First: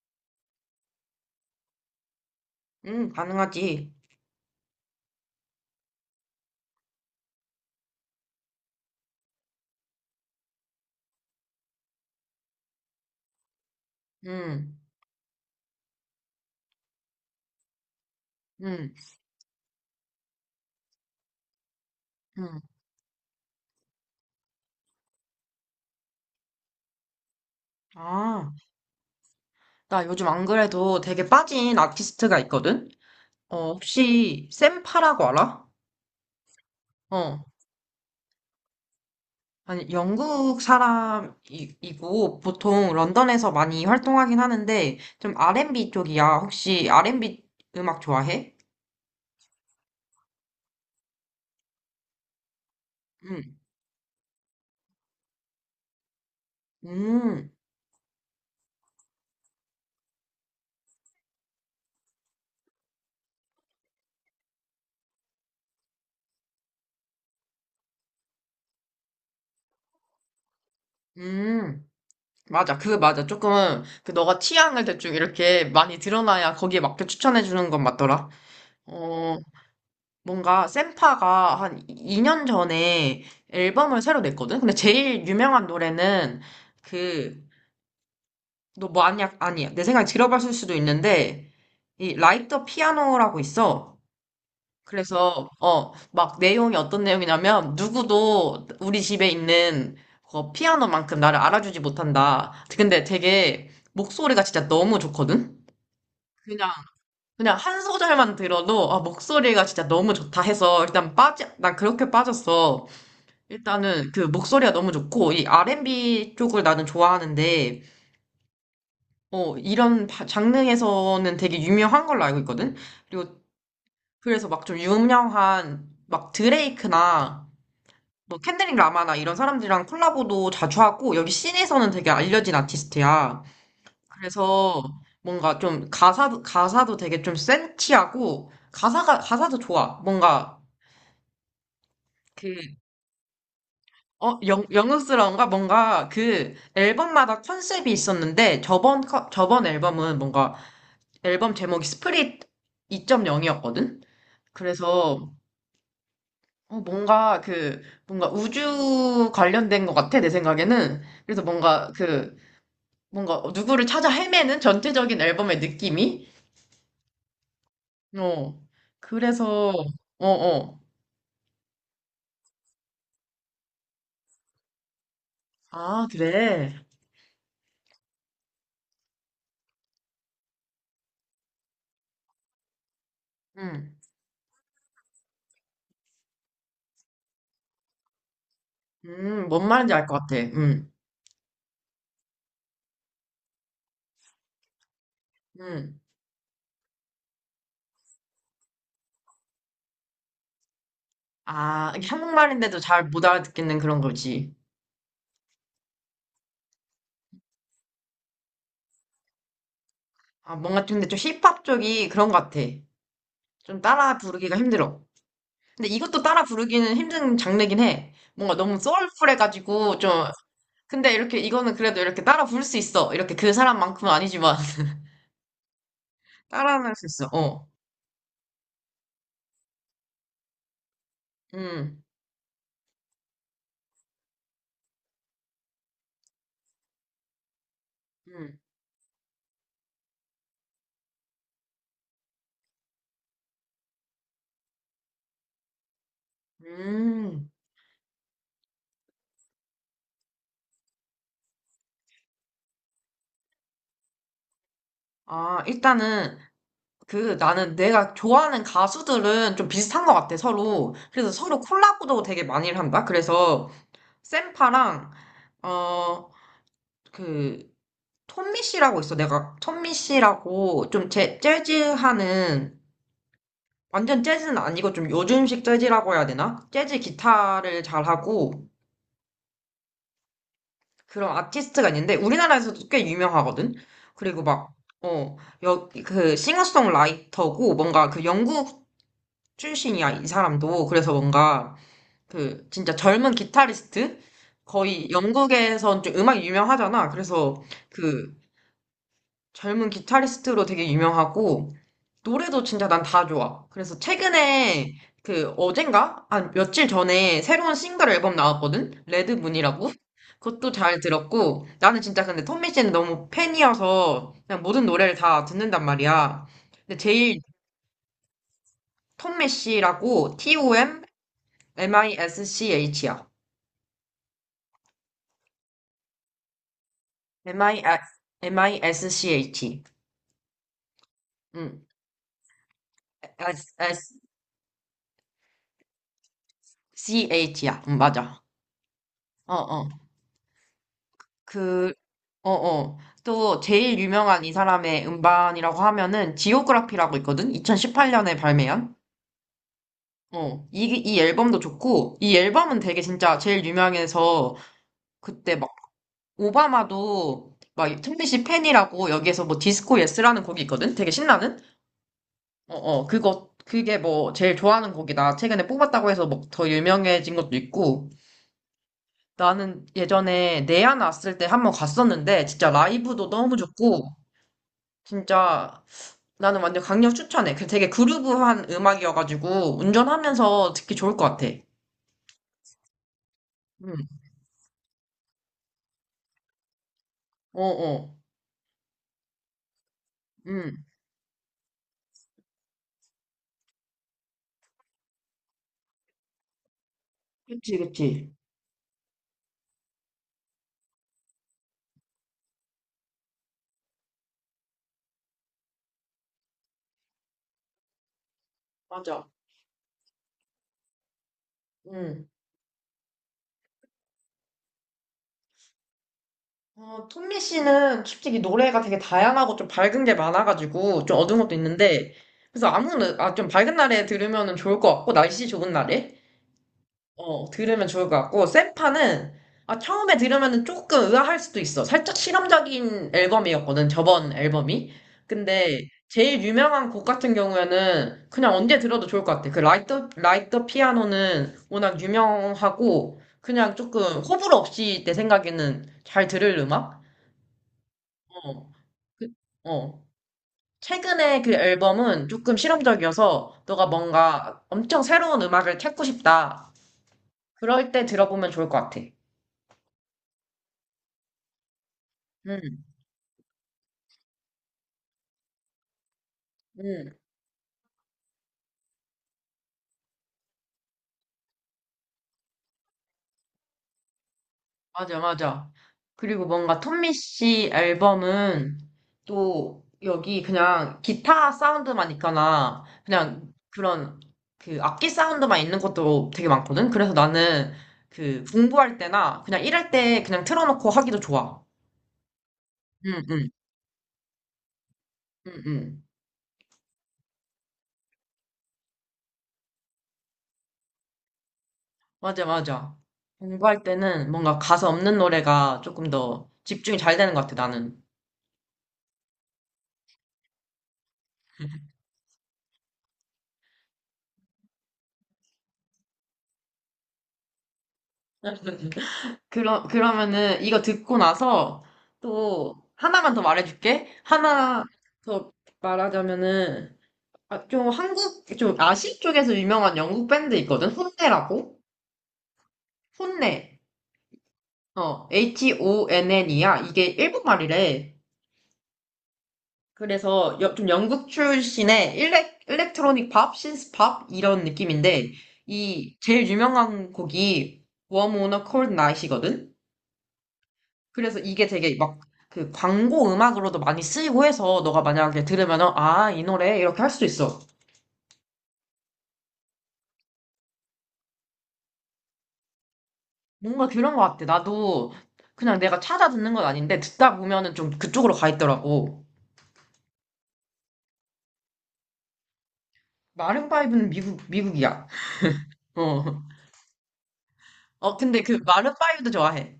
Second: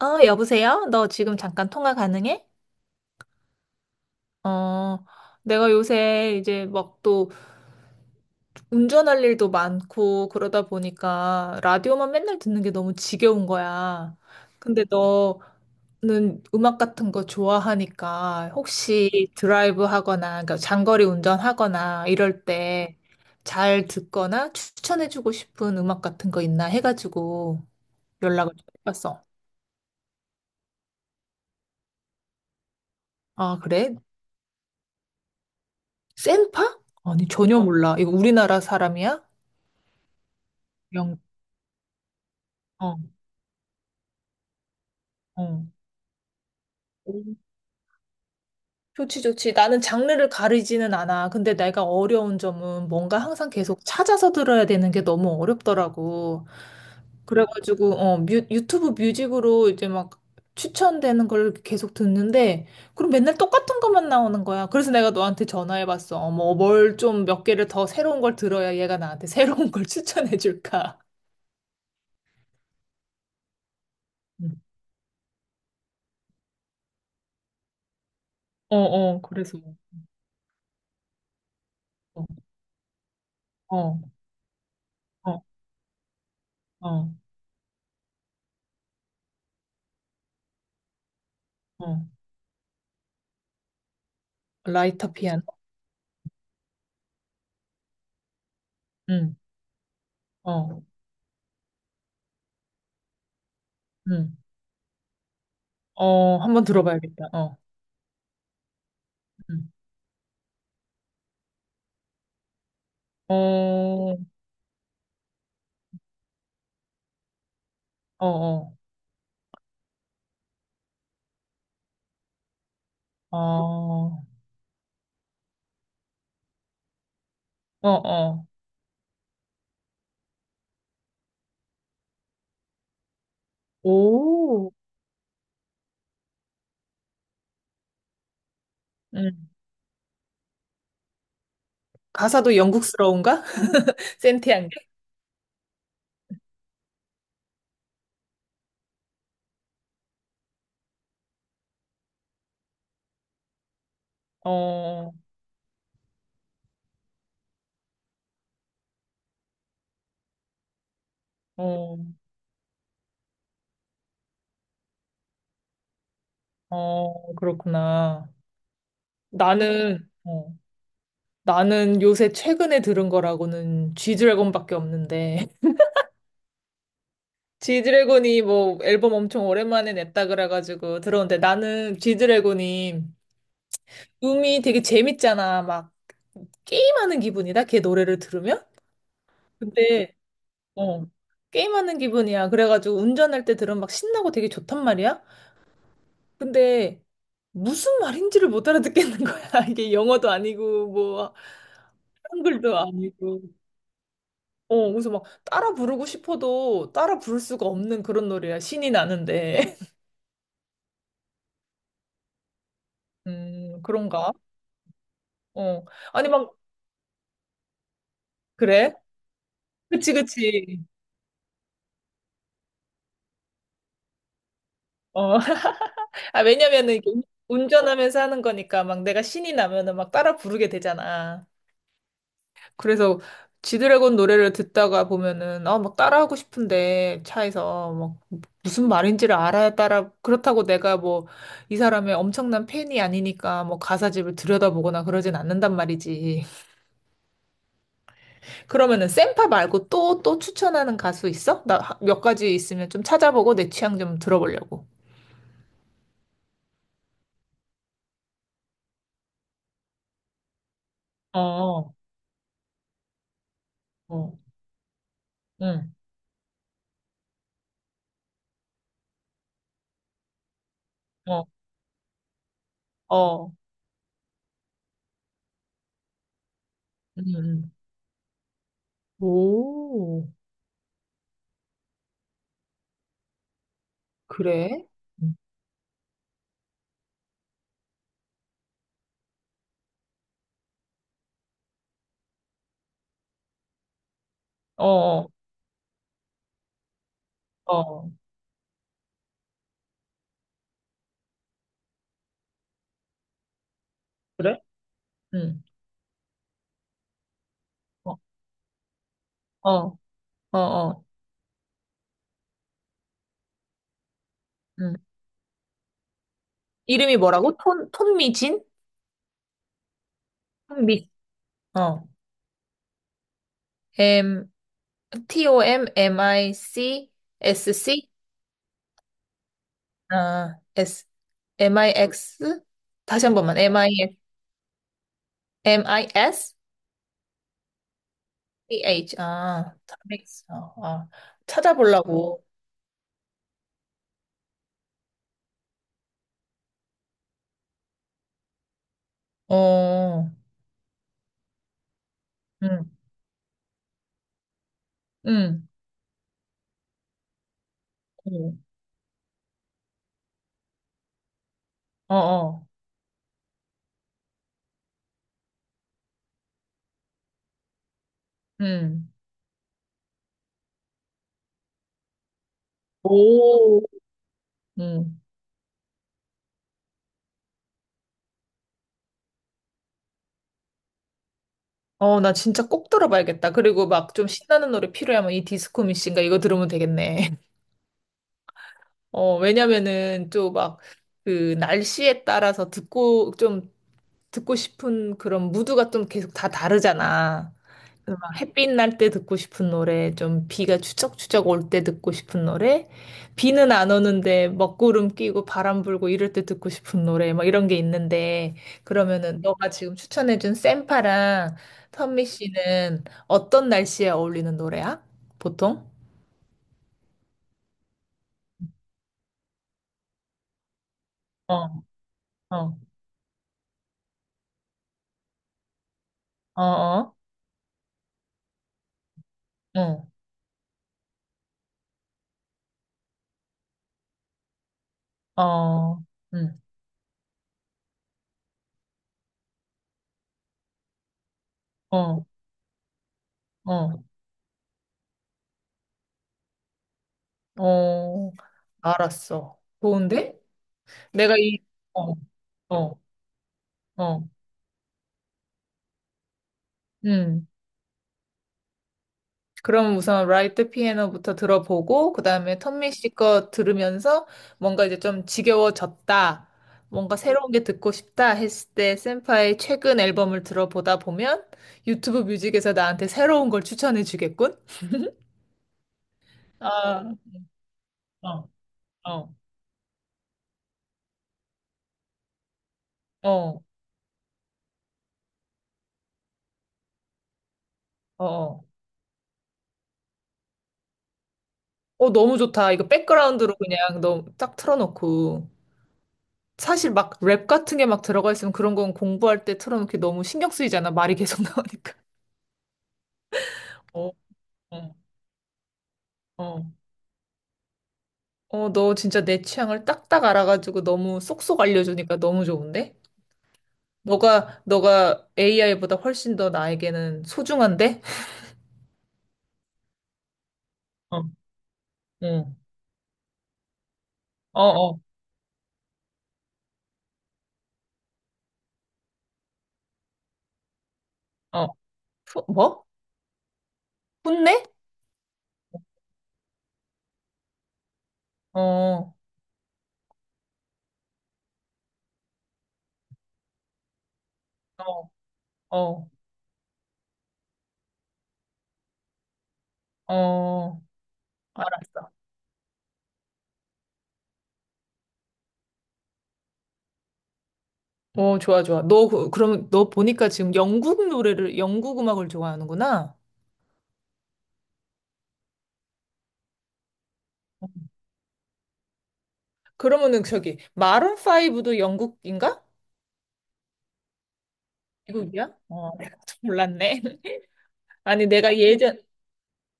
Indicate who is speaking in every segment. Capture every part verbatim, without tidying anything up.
Speaker 1: 어, 여보세요? 너 지금 잠깐 통화 가능해?
Speaker 2: 응, 가능하지.
Speaker 1: 어, 내가 요새 이제 막 또 운전할 일도 많고 그러다 보니까 라디오만 맨날 듣는 게 너무 지겨운 거야.
Speaker 2: 응,
Speaker 1: 근데 너는 음악 같은 거 좋아하니까
Speaker 2: 응,
Speaker 1: 혹시 드라이브 하거나, 그러니까 장거리 운전하거나 이럴
Speaker 2: 응.
Speaker 1: 때 잘 듣거나 추천해주고 싶은 음악 같은 거 있나 해가지고
Speaker 2: 아,
Speaker 1: 연락을 좀 해봤어.
Speaker 2: 나 요즘 안 그래도 되게 빠진 아티스트가 있거든?
Speaker 1: 아,
Speaker 2: 어,
Speaker 1: 그래?
Speaker 2: 혹시 샘파라고 알아?
Speaker 1: 센파? 아니,
Speaker 2: 어,
Speaker 1: 전혀 몰라. 이거 우리나라 사람이야?
Speaker 2: 아니, 영국
Speaker 1: 영,
Speaker 2: 사람이고 보통
Speaker 1: 어,
Speaker 2: 런던에서 많이 활동하긴 하는데 좀
Speaker 1: 어.
Speaker 2: 알앤비 쪽이야. 혹시
Speaker 1: 오,
Speaker 2: 알앤비 음악 좋아해?
Speaker 1: 좋지, 좋지. 나는 장르를 가리지는 않아. 근데 내가 어려운 점은 뭔가 항상
Speaker 2: 음,
Speaker 1: 계속 찾아서 들어야 되는 게 너무 어렵더라고.
Speaker 2: 음,
Speaker 1: 그래가지고, 어, 뮤, 유튜브 뮤직으로 이제 막 추천되는 걸 계속 듣는데, 그럼 맨날 똑같은 것만 나오는 거야. 그래서 내가 너한테 전화해봤어. 어머, 뭘 좀 몇 개를 더 새로운 걸 들어야 얘가 나한테 새로운 걸 추천해줄까.
Speaker 2: 음. 맞아. 그 맞아. 조금 그 너가
Speaker 1: 음.
Speaker 2: 취향을 대충 이렇게 많이 드러나야 거기에 맞게 추천해 주는 건 맞더라.
Speaker 1: 어, 어,
Speaker 2: 어,
Speaker 1: 그래서.
Speaker 2: 뭔가 센파가 한
Speaker 1: 어,
Speaker 2: 이 년 전에
Speaker 1: 어,
Speaker 2: 앨범을 새로 냈거든? 근데 제일
Speaker 1: 어,
Speaker 2: 유명한 노래는
Speaker 1: 어.
Speaker 2: 그, 너 뭐 아니야? 아니야. 내 생각에 들어봤을 수도 있는데,
Speaker 1: 어.
Speaker 2: 이 라이터 피아노라고 있어.
Speaker 1: 라이터 피아노?
Speaker 2: 그래서, 어, 막 내용이 어떤 내용이냐면, 누구도 우리 집에
Speaker 1: 응,
Speaker 2: 있는 그
Speaker 1: 어.
Speaker 2: 피아노만큼 나를 알아주지 못한다. 근데 되게
Speaker 1: 음.
Speaker 2: 목소리가 진짜 너무 좋거든?
Speaker 1: 어, 한번
Speaker 2: 그냥,
Speaker 1: 들어봐야겠다.
Speaker 2: 그냥
Speaker 1: 어.
Speaker 2: 한 소절만 들어도, 아, 목소리가
Speaker 1: 음.
Speaker 2: 진짜 너무 좋다 해서, 일단 빠져, 난 그렇게 빠졌어.
Speaker 1: 어,
Speaker 2: 일단은
Speaker 1: 어,
Speaker 2: 그 목소리가 너무 좋고, 이 알앤비 쪽을 나는 좋아하는데,
Speaker 1: 어.
Speaker 2: 어, 이런 바- 장르에서는 되게 유명한 걸로 알고 있거든? 그리고
Speaker 1: 어,
Speaker 2: 그래서 막 좀 유명한, 막 드레이크나,
Speaker 1: 어,
Speaker 2: 뭐
Speaker 1: 어.
Speaker 2: 켄드릭 라마나 이런 사람들이랑 콜라보도 자주 하고, 여기 씬에서는 되게 알려진 아티스트야.
Speaker 1: 오.
Speaker 2: 그래서 뭔가 좀 가사, 가사도 되게 좀 센치하고, 가사가,
Speaker 1: 음.
Speaker 2: 가사도 좋아. 뭔가
Speaker 1: 가사도
Speaker 2: 그
Speaker 1: 영국스러운가?
Speaker 2: 어, 영,
Speaker 1: 센티한 게?
Speaker 2: 영웅스러운가? 뭔가 그 앨범마다 컨셉이 있었는데 저번, 컨- 저번 앨범은 뭔가 앨범 제목이 스프릿 이 점 영이었거든?
Speaker 1: 어,
Speaker 2: 그래서 어, 뭔가 그 뭔가 우주 관련된 것 같아, 내 생각에는. 그래서 뭔가
Speaker 1: 어,
Speaker 2: 그 뭔가 누구를 찾아 헤매는 전체적인 앨범의 느낌이?
Speaker 1: 어, 그렇구나.
Speaker 2: 어, 그래서
Speaker 1: 나는,
Speaker 2: 어,
Speaker 1: 어,
Speaker 2: 어.
Speaker 1: 나는 요새 최근에 들은 거라고는 G드래곤밖에 없는데.
Speaker 2: 아, 그래.
Speaker 1: 지드래곤이 뭐 앨범 엄청 오랜만에 냈다 그래가지고 들었는데 나는 지드래곤이
Speaker 2: 음,
Speaker 1: 음이 되게 재밌잖아. 막 게임하는 기분이다. 걔 노래를 들으면.
Speaker 2: 음, 뭔 말인지 알
Speaker 1: 근데
Speaker 2: 것 같아. 음,
Speaker 1: 어 게임하는 기분이야. 그래가지고 운전할 때 들으면 막 신나고 되게 좋단 말이야.
Speaker 2: 음.
Speaker 1: 근데 무슨 말인지를 못 알아듣겠는 거야. 이게 영어도 아니고 뭐
Speaker 2: 아, 이게 한국말인데도
Speaker 1: 한글도
Speaker 2: 잘 못
Speaker 1: 아니고.
Speaker 2: 알아듣겠는 그런 거지.
Speaker 1: 어 그래서 막 따라 부르고 싶어도 따라 부를 수가 없는 그런 노래야. 신이 나는데.
Speaker 2: 아, 뭔가 좀, 근데 좀 힙합 쪽이 그런 것 같아. 좀
Speaker 1: 음
Speaker 2: 따라
Speaker 1: 그런가?
Speaker 2: 부르기가 힘들어.
Speaker 1: 어
Speaker 2: 근데 이것도
Speaker 1: 아니
Speaker 2: 따라
Speaker 1: 막
Speaker 2: 부르기는 힘든 장르긴 해. 뭔가 너무
Speaker 1: 그래?
Speaker 2: 소울풀해가지고 좀,
Speaker 1: 그치 그치.
Speaker 2: 근데 이렇게, 이거는 그래도 이렇게 따라 부를 수 있어. 이렇게 그 사람만큼은 아니지만,
Speaker 1: 어 아,
Speaker 2: 따라는 할
Speaker 1: 왜냐면은
Speaker 2: 수
Speaker 1: 이게
Speaker 2: 있어. 어.
Speaker 1: 운전하면서 하는 거니까 막 내가 신이 나면은 막 따라 부르게 되잖아.
Speaker 2: 음,
Speaker 1: 그래서 지드래곤 노래를 듣다가 보면은 아, 막 따라하고 싶은데 차에서 막
Speaker 2: 음,
Speaker 1: 무슨 말인지를 알아야 따라 그렇다고 내가 뭐 이 사람의 엄청난 팬이 아니니까 뭐 가사집을 들여다보거나 그러진 않는단 말이지.
Speaker 2: 음.
Speaker 1: 그러면은 샘파 말고 또 또 추천하는 가수 있어? 나 몇 가지 있으면 좀 찾아보고 내 취향 좀 들어보려고.
Speaker 2: 아, 일단은, 그, 나는 내가 좋아하는 가수들은 좀 비슷한 것 같아, 서로. 그래서 서로
Speaker 1: 어,
Speaker 2: 콜라보도 되게 많이 한다. 그래서,
Speaker 1: 어,
Speaker 2: 샘파랑,
Speaker 1: 응,
Speaker 2: 어, 그, 톰미 씨라고 있어. 내가 톰미 씨라고 좀 제,
Speaker 1: 어,
Speaker 2: 재즈 하는,
Speaker 1: 어,
Speaker 2: 완전 재즈는 아니고 좀 요즘식 재즈라고 해야 되나? 재즈
Speaker 1: 응, 응.
Speaker 2: 기타를 잘하고
Speaker 1: 오,
Speaker 2: 그런 아티스트가 있는데 우리나라에서도 꽤 유명하거든? 그리고 막,
Speaker 1: 그래? 음.
Speaker 2: 어, 여, 그 싱어송라이터고 뭔가 그 영국 출신이야, 이 사람도. 그래서 뭔가 그 진짜 젊은 기타리스트?
Speaker 1: 어,
Speaker 2: 거의
Speaker 1: 어,
Speaker 2: 영국에선 좀 음악이 유명하잖아. 그래서
Speaker 1: 어,
Speaker 2: 그 젊은 기타리스트로 되게 유명하고, 노래도 진짜 난 다 좋아. 그래서
Speaker 1: 그래?
Speaker 2: 최근에, 그,
Speaker 1: 응,
Speaker 2: 어젠가? 한 며칠 전에 새로운 싱글
Speaker 1: 어,
Speaker 2: 앨범 나왔거든? 레드문이라고?
Speaker 1: 어, 어,
Speaker 2: 그것도 잘
Speaker 1: 어,
Speaker 2: 들었고, 나는 진짜 근데 톰미 씨는 너무 팬이어서, 그냥 모든
Speaker 1: 응.
Speaker 2: 노래를 다 듣는단 말이야. 근데
Speaker 1: 이름이
Speaker 2: 제일
Speaker 1: 뭐라고? 톤, 톤미진?
Speaker 2: 톰미 씨라고, T-O-M,
Speaker 1: 톤미, 어,
Speaker 2: M-I-S-C-H야.
Speaker 1: M, T, O, M, M, I, C, S, C?
Speaker 2: M I S, M I S C H.
Speaker 1: 아, S, M,
Speaker 2: 응,
Speaker 1: I, X? 다시 한 번만, M, I, X, M, I, S,
Speaker 2: S-S-C-H야. 응, 맞아.
Speaker 1: C, H, 아,
Speaker 2: 어어.
Speaker 1: 탐믹스, 어, 아,
Speaker 2: 그,
Speaker 1: 찾아보려고,
Speaker 2: 어어. 또 제일 유명한 이 사람의 음반이라고 하면은 지오그라피라고 있거든? 이천십팔 년에 발매한?
Speaker 1: 어,
Speaker 2: 어. 이, 이 앨범도 좋고, 이 앨범은
Speaker 1: 응,
Speaker 2: 되게 진짜 제일 유명해서 그때
Speaker 1: 응,
Speaker 2: 막 오바마도 막 틈비 씨
Speaker 1: 응,
Speaker 2: 팬이라고 여기에서 뭐 디스코 예스라는 곡이 있거든? 되게 신나는?
Speaker 1: 어, 어,
Speaker 2: 어어. 그거, 그게 뭐 제일 좋아하는 곡이다. 최근에 뽑았다고 해서 막 더 유명해진 것도 있고.
Speaker 1: 응,
Speaker 2: 나는 예전에 내안 왔을 때 한 번 갔었는데 진짜 라이브도 너무
Speaker 1: 오,
Speaker 2: 좋고 진짜 나는 완전 강력 추천해. 그 되게 그루브한 음악이어가지고 운전하면서 듣기 좋을 것 같아.
Speaker 1: 어, 나 진짜 꼭 들어봐야겠다. 그리고
Speaker 2: 응,
Speaker 1: 막 좀 신나는 노래 필요하면 이 디스코 미신가 이거 들으면 되겠네.
Speaker 2: 어, 어,
Speaker 1: 어, 왜냐면은 또
Speaker 2: 응.
Speaker 1: 막 그 날씨에 따라서 듣고 좀 듣고 싶은 그런 무드가 좀 계속 다 다르잖아.
Speaker 2: 그치,
Speaker 1: 그 막
Speaker 2: 그치.
Speaker 1: 햇빛 날 때 듣고 싶은 노래, 좀 비가 추적추적 올 때 듣고 싶은 노래, 비는 안 오는데 먹구름 끼고 바람 불고 이럴 때 듣고 싶은 노래, 막 이런 게 있는데,
Speaker 2: 맞아.
Speaker 1: 그러면은 너가 지금 추천해준 샘파랑 선미
Speaker 2: 응.
Speaker 1: 씨는 어떤 날씨에 어울리는 노래야? 보통?
Speaker 2: 어, 톰미 씨는 솔직히 노래가 되게 다양하고 좀 밝은 게 많아가지고 좀 어두운 것도
Speaker 1: 어,
Speaker 2: 있는데 그래서
Speaker 1: 어,
Speaker 2: 아무, 노- 아, 좀 밝은 날에 들으면 좋을 것 같고 날씨 좋은 날에.
Speaker 1: 어, 어,
Speaker 2: 어, 들으면 좋을 것 같고, 세파는, 아, 처음에 들으면 조금 의아할 수도 있어. 살짝 실험적인 앨범이었거든, 저번 앨범이.
Speaker 1: 어,
Speaker 2: 근데,
Speaker 1: 어,
Speaker 2: 제일
Speaker 1: 응,
Speaker 2: 유명한 곡 같은 경우에는 그냥 언제 들어도 좋을 것 같아. 그 라이트, 라이트 피아노는 워낙
Speaker 1: 어,
Speaker 2: 유명하고, 그냥 조금
Speaker 1: 어,
Speaker 2: 호불호 없이 내 생각에는 잘 들을 음악?
Speaker 1: 어,
Speaker 2: 어, 그-
Speaker 1: 알았어.
Speaker 2: 어.
Speaker 1: 좋은데? 내가
Speaker 2: 최근에 그
Speaker 1: 이, 어,
Speaker 2: 앨범은 조금
Speaker 1: 어,
Speaker 2: 실험적이어서, 너가
Speaker 1: 어,
Speaker 2: 뭔가 엄청 새로운 음악을 찾고 싶다.
Speaker 1: 응.
Speaker 2: 그럴 때 들어보면 좋을 것 같아.
Speaker 1: 그럼 우선 라이트 피아노부터 들어보고 그다음에
Speaker 2: 음.
Speaker 1: 턴미 씨거 들으면서 뭔가 이제 좀 지겨워졌다.
Speaker 2: 응,
Speaker 1: 뭔가 새로운 게 듣고 싶다 했을 때 센파의 최근 앨범을 들어보다 보면 유튜브 뮤직에서 나한테 새로운 걸 추천해 주겠군?
Speaker 2: 맞아, 맞아. 그리고 뭔가 톰미
Speaker 1: 아,
Speaker 2: 씨
Speaker 1: 어,
Speaker 2: 앨범은
Speaker 1: 어,
Speaker 2: 또 여기 그냥 기타 사운드만 있거나
Speaker 1: 어,
Speaker 2: 그냥
Speaker 1: 어.
Speaker 2: 그런 그 악기 사운드만 있는 것도 되게 많거든. 그래서 나는 그
Speaker 1: 어,
Speaker 2: 공부할 때나 그냥 일할 때 그냥 틀어놓고 하기도 좋아.
Speaker 1: 어, 너무 좋다. 이거
Speaker 2: 응, 응,
Speaker 1: 백그라운드로 그냥 너무 딱 틀어놓고.
Speaker 2: 응, 응.
Speaker 1: 사실 막 랩 같은 게 막 들어가 있으면 그런 건 공부할 때 틀어놓기 너무 신경 쓰이잖아. 말이 계속 나오니까.
Speaker 2: 맞아, 맞아. 공부할
Speaker 1: 어,
Speaker 2: 때는 뭔가 가사
Speaker 1: 어,
Speaker 2: 없는 노래가 조금 더
Speaker 1: 어.
Speaker 2: 집중이 잘 되는 것 같아, 나는.
Speaker 1: 어, 너 진짜 내 취향을 딱딱 알아가지고 너무 쏙쏙 알려주니까 너무 좋은데? 너가, 너가 에이아이보다 훨씬 더 나에게는 소중한데?
Speaker 2: 그러, 그러면은 이거 듣고
Speaker 1: 어,
Speaker 2: 나서
Speaker 1: 응.
Speaker 2: 또 하나만 더 말해줄게.
Speaker 1: 어,
Speaker 2: 하나
Speaker 1: 어,
Speaker 2: 더 말하자면은 아, 좀 한국, 좀 아시 쪽에서 유명한 영국 밴드 있거든?
Speaker 1: 어.
Speaker 2: 혼내라고?
Speaker 1: 후- 뭐?
Speaker 2: 혼내.
Speaker 1: 혼내?
Speaker 2: 어, H-O-N-N이야. 이게 일본말이래.
Speaker 1: 어,
Speaker 2: 그래서 여- 좀 영국 출신의 일렉, 일렉트로닉 팝, 신스 팝 이런
Speaker 1: 어,
Speaker 2: 느낌인데
Speaker 1: 어,
Speaker 2: 이 제일 유명한 곡이 Warm on a Cold Night이거든?
Speaker 1: 어.
Speaker 2: 그래서 이게 되게
Speaker 1: 알았어.
Speaker 2: 막 그 광고 음악으로도 많이 쓰이고 해서 너가 만약에 들으면은 아, 이 노래 이렇게 할 수도 있어.
Speaker 1: 어, 좋아, 좋아. 너, 그- 그럼 너 보니까 지금 영국 노래를, 영국 음악을 좋아하는구나?
Speaker 2: 뭔가 그런 것 같아. 나도 그냥 내가 찾아 듣는 건 아닌데 듣다 보면은 좀 그쪽으로 가 있더라고.
Speaker 1: 그러면은 저기, 마룬오도 영국인가?
Speaker 2: 마룬파이브는 미국 미국이야.
Speaker 1: 미국이야? 어, 내가
Speaker 2: 어.
Speaker 1: 좀 몰랐네.
Speaker 2: 어,
Speaker 1: 아니,
Speaker 2: 근데
Speaker 1: 내가
Speaker 2: 그
Speaker 1: 예전,
Speaker 2: 마룬파이브도 좋아해.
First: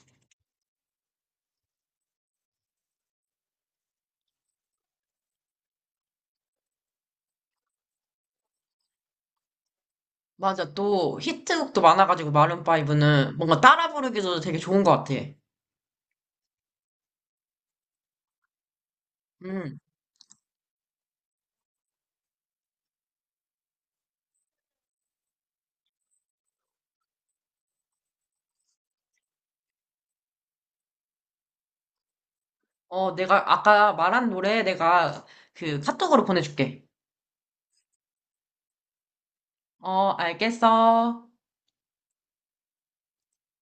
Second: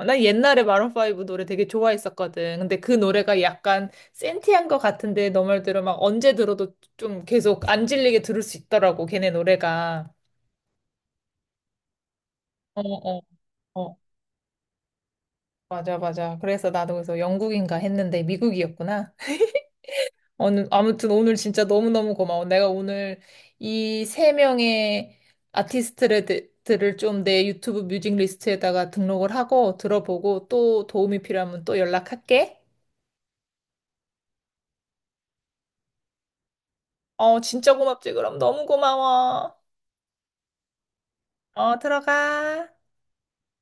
Speaker 1: 어, 난 옛날에 마룬파이브 노래 되게 좋아했었거든. 근데 그 노래가 약간 센티한 것 같은데 너 말대로 막 언제 들어도 좀 계속 안 질리게 들을 수 있더라고, 걔네 노래가.
Speaker 2: 맞아. 또 히트곡도 많아가지고
Speaker 1: 어, 어,
Speaker 2: 마룬파이브는 뭔가 따라
Speaker 1: 어.
Speaker 2: 부르기도 되게 좋은 것 같아.
Speaker 1: 맞아, 맞아. 그래서 나도 그래서 영국인가 했는데 미국이었구나.
Speaker 2: 음.
Speaker 1: 어느- 아무튼 오늘 진짜 너무너무 고마워. 내가 오늘 이 세 명의 아티스트들을 좀 내 유튜브 뮤직 리스트에다가 등록을 하고 들어보고 또 도움이 필요하면 또 연락할게.
Speaker 2: 어, 내가 아까 말한 노래 내가 그 카톡으로 보내줄게.
Speaker 1: 어, 진짜 고맙지, 그럼. 너무 고마워.
Speaker 2: 어, 알겠어.
Speaker 1: 어, 들어가.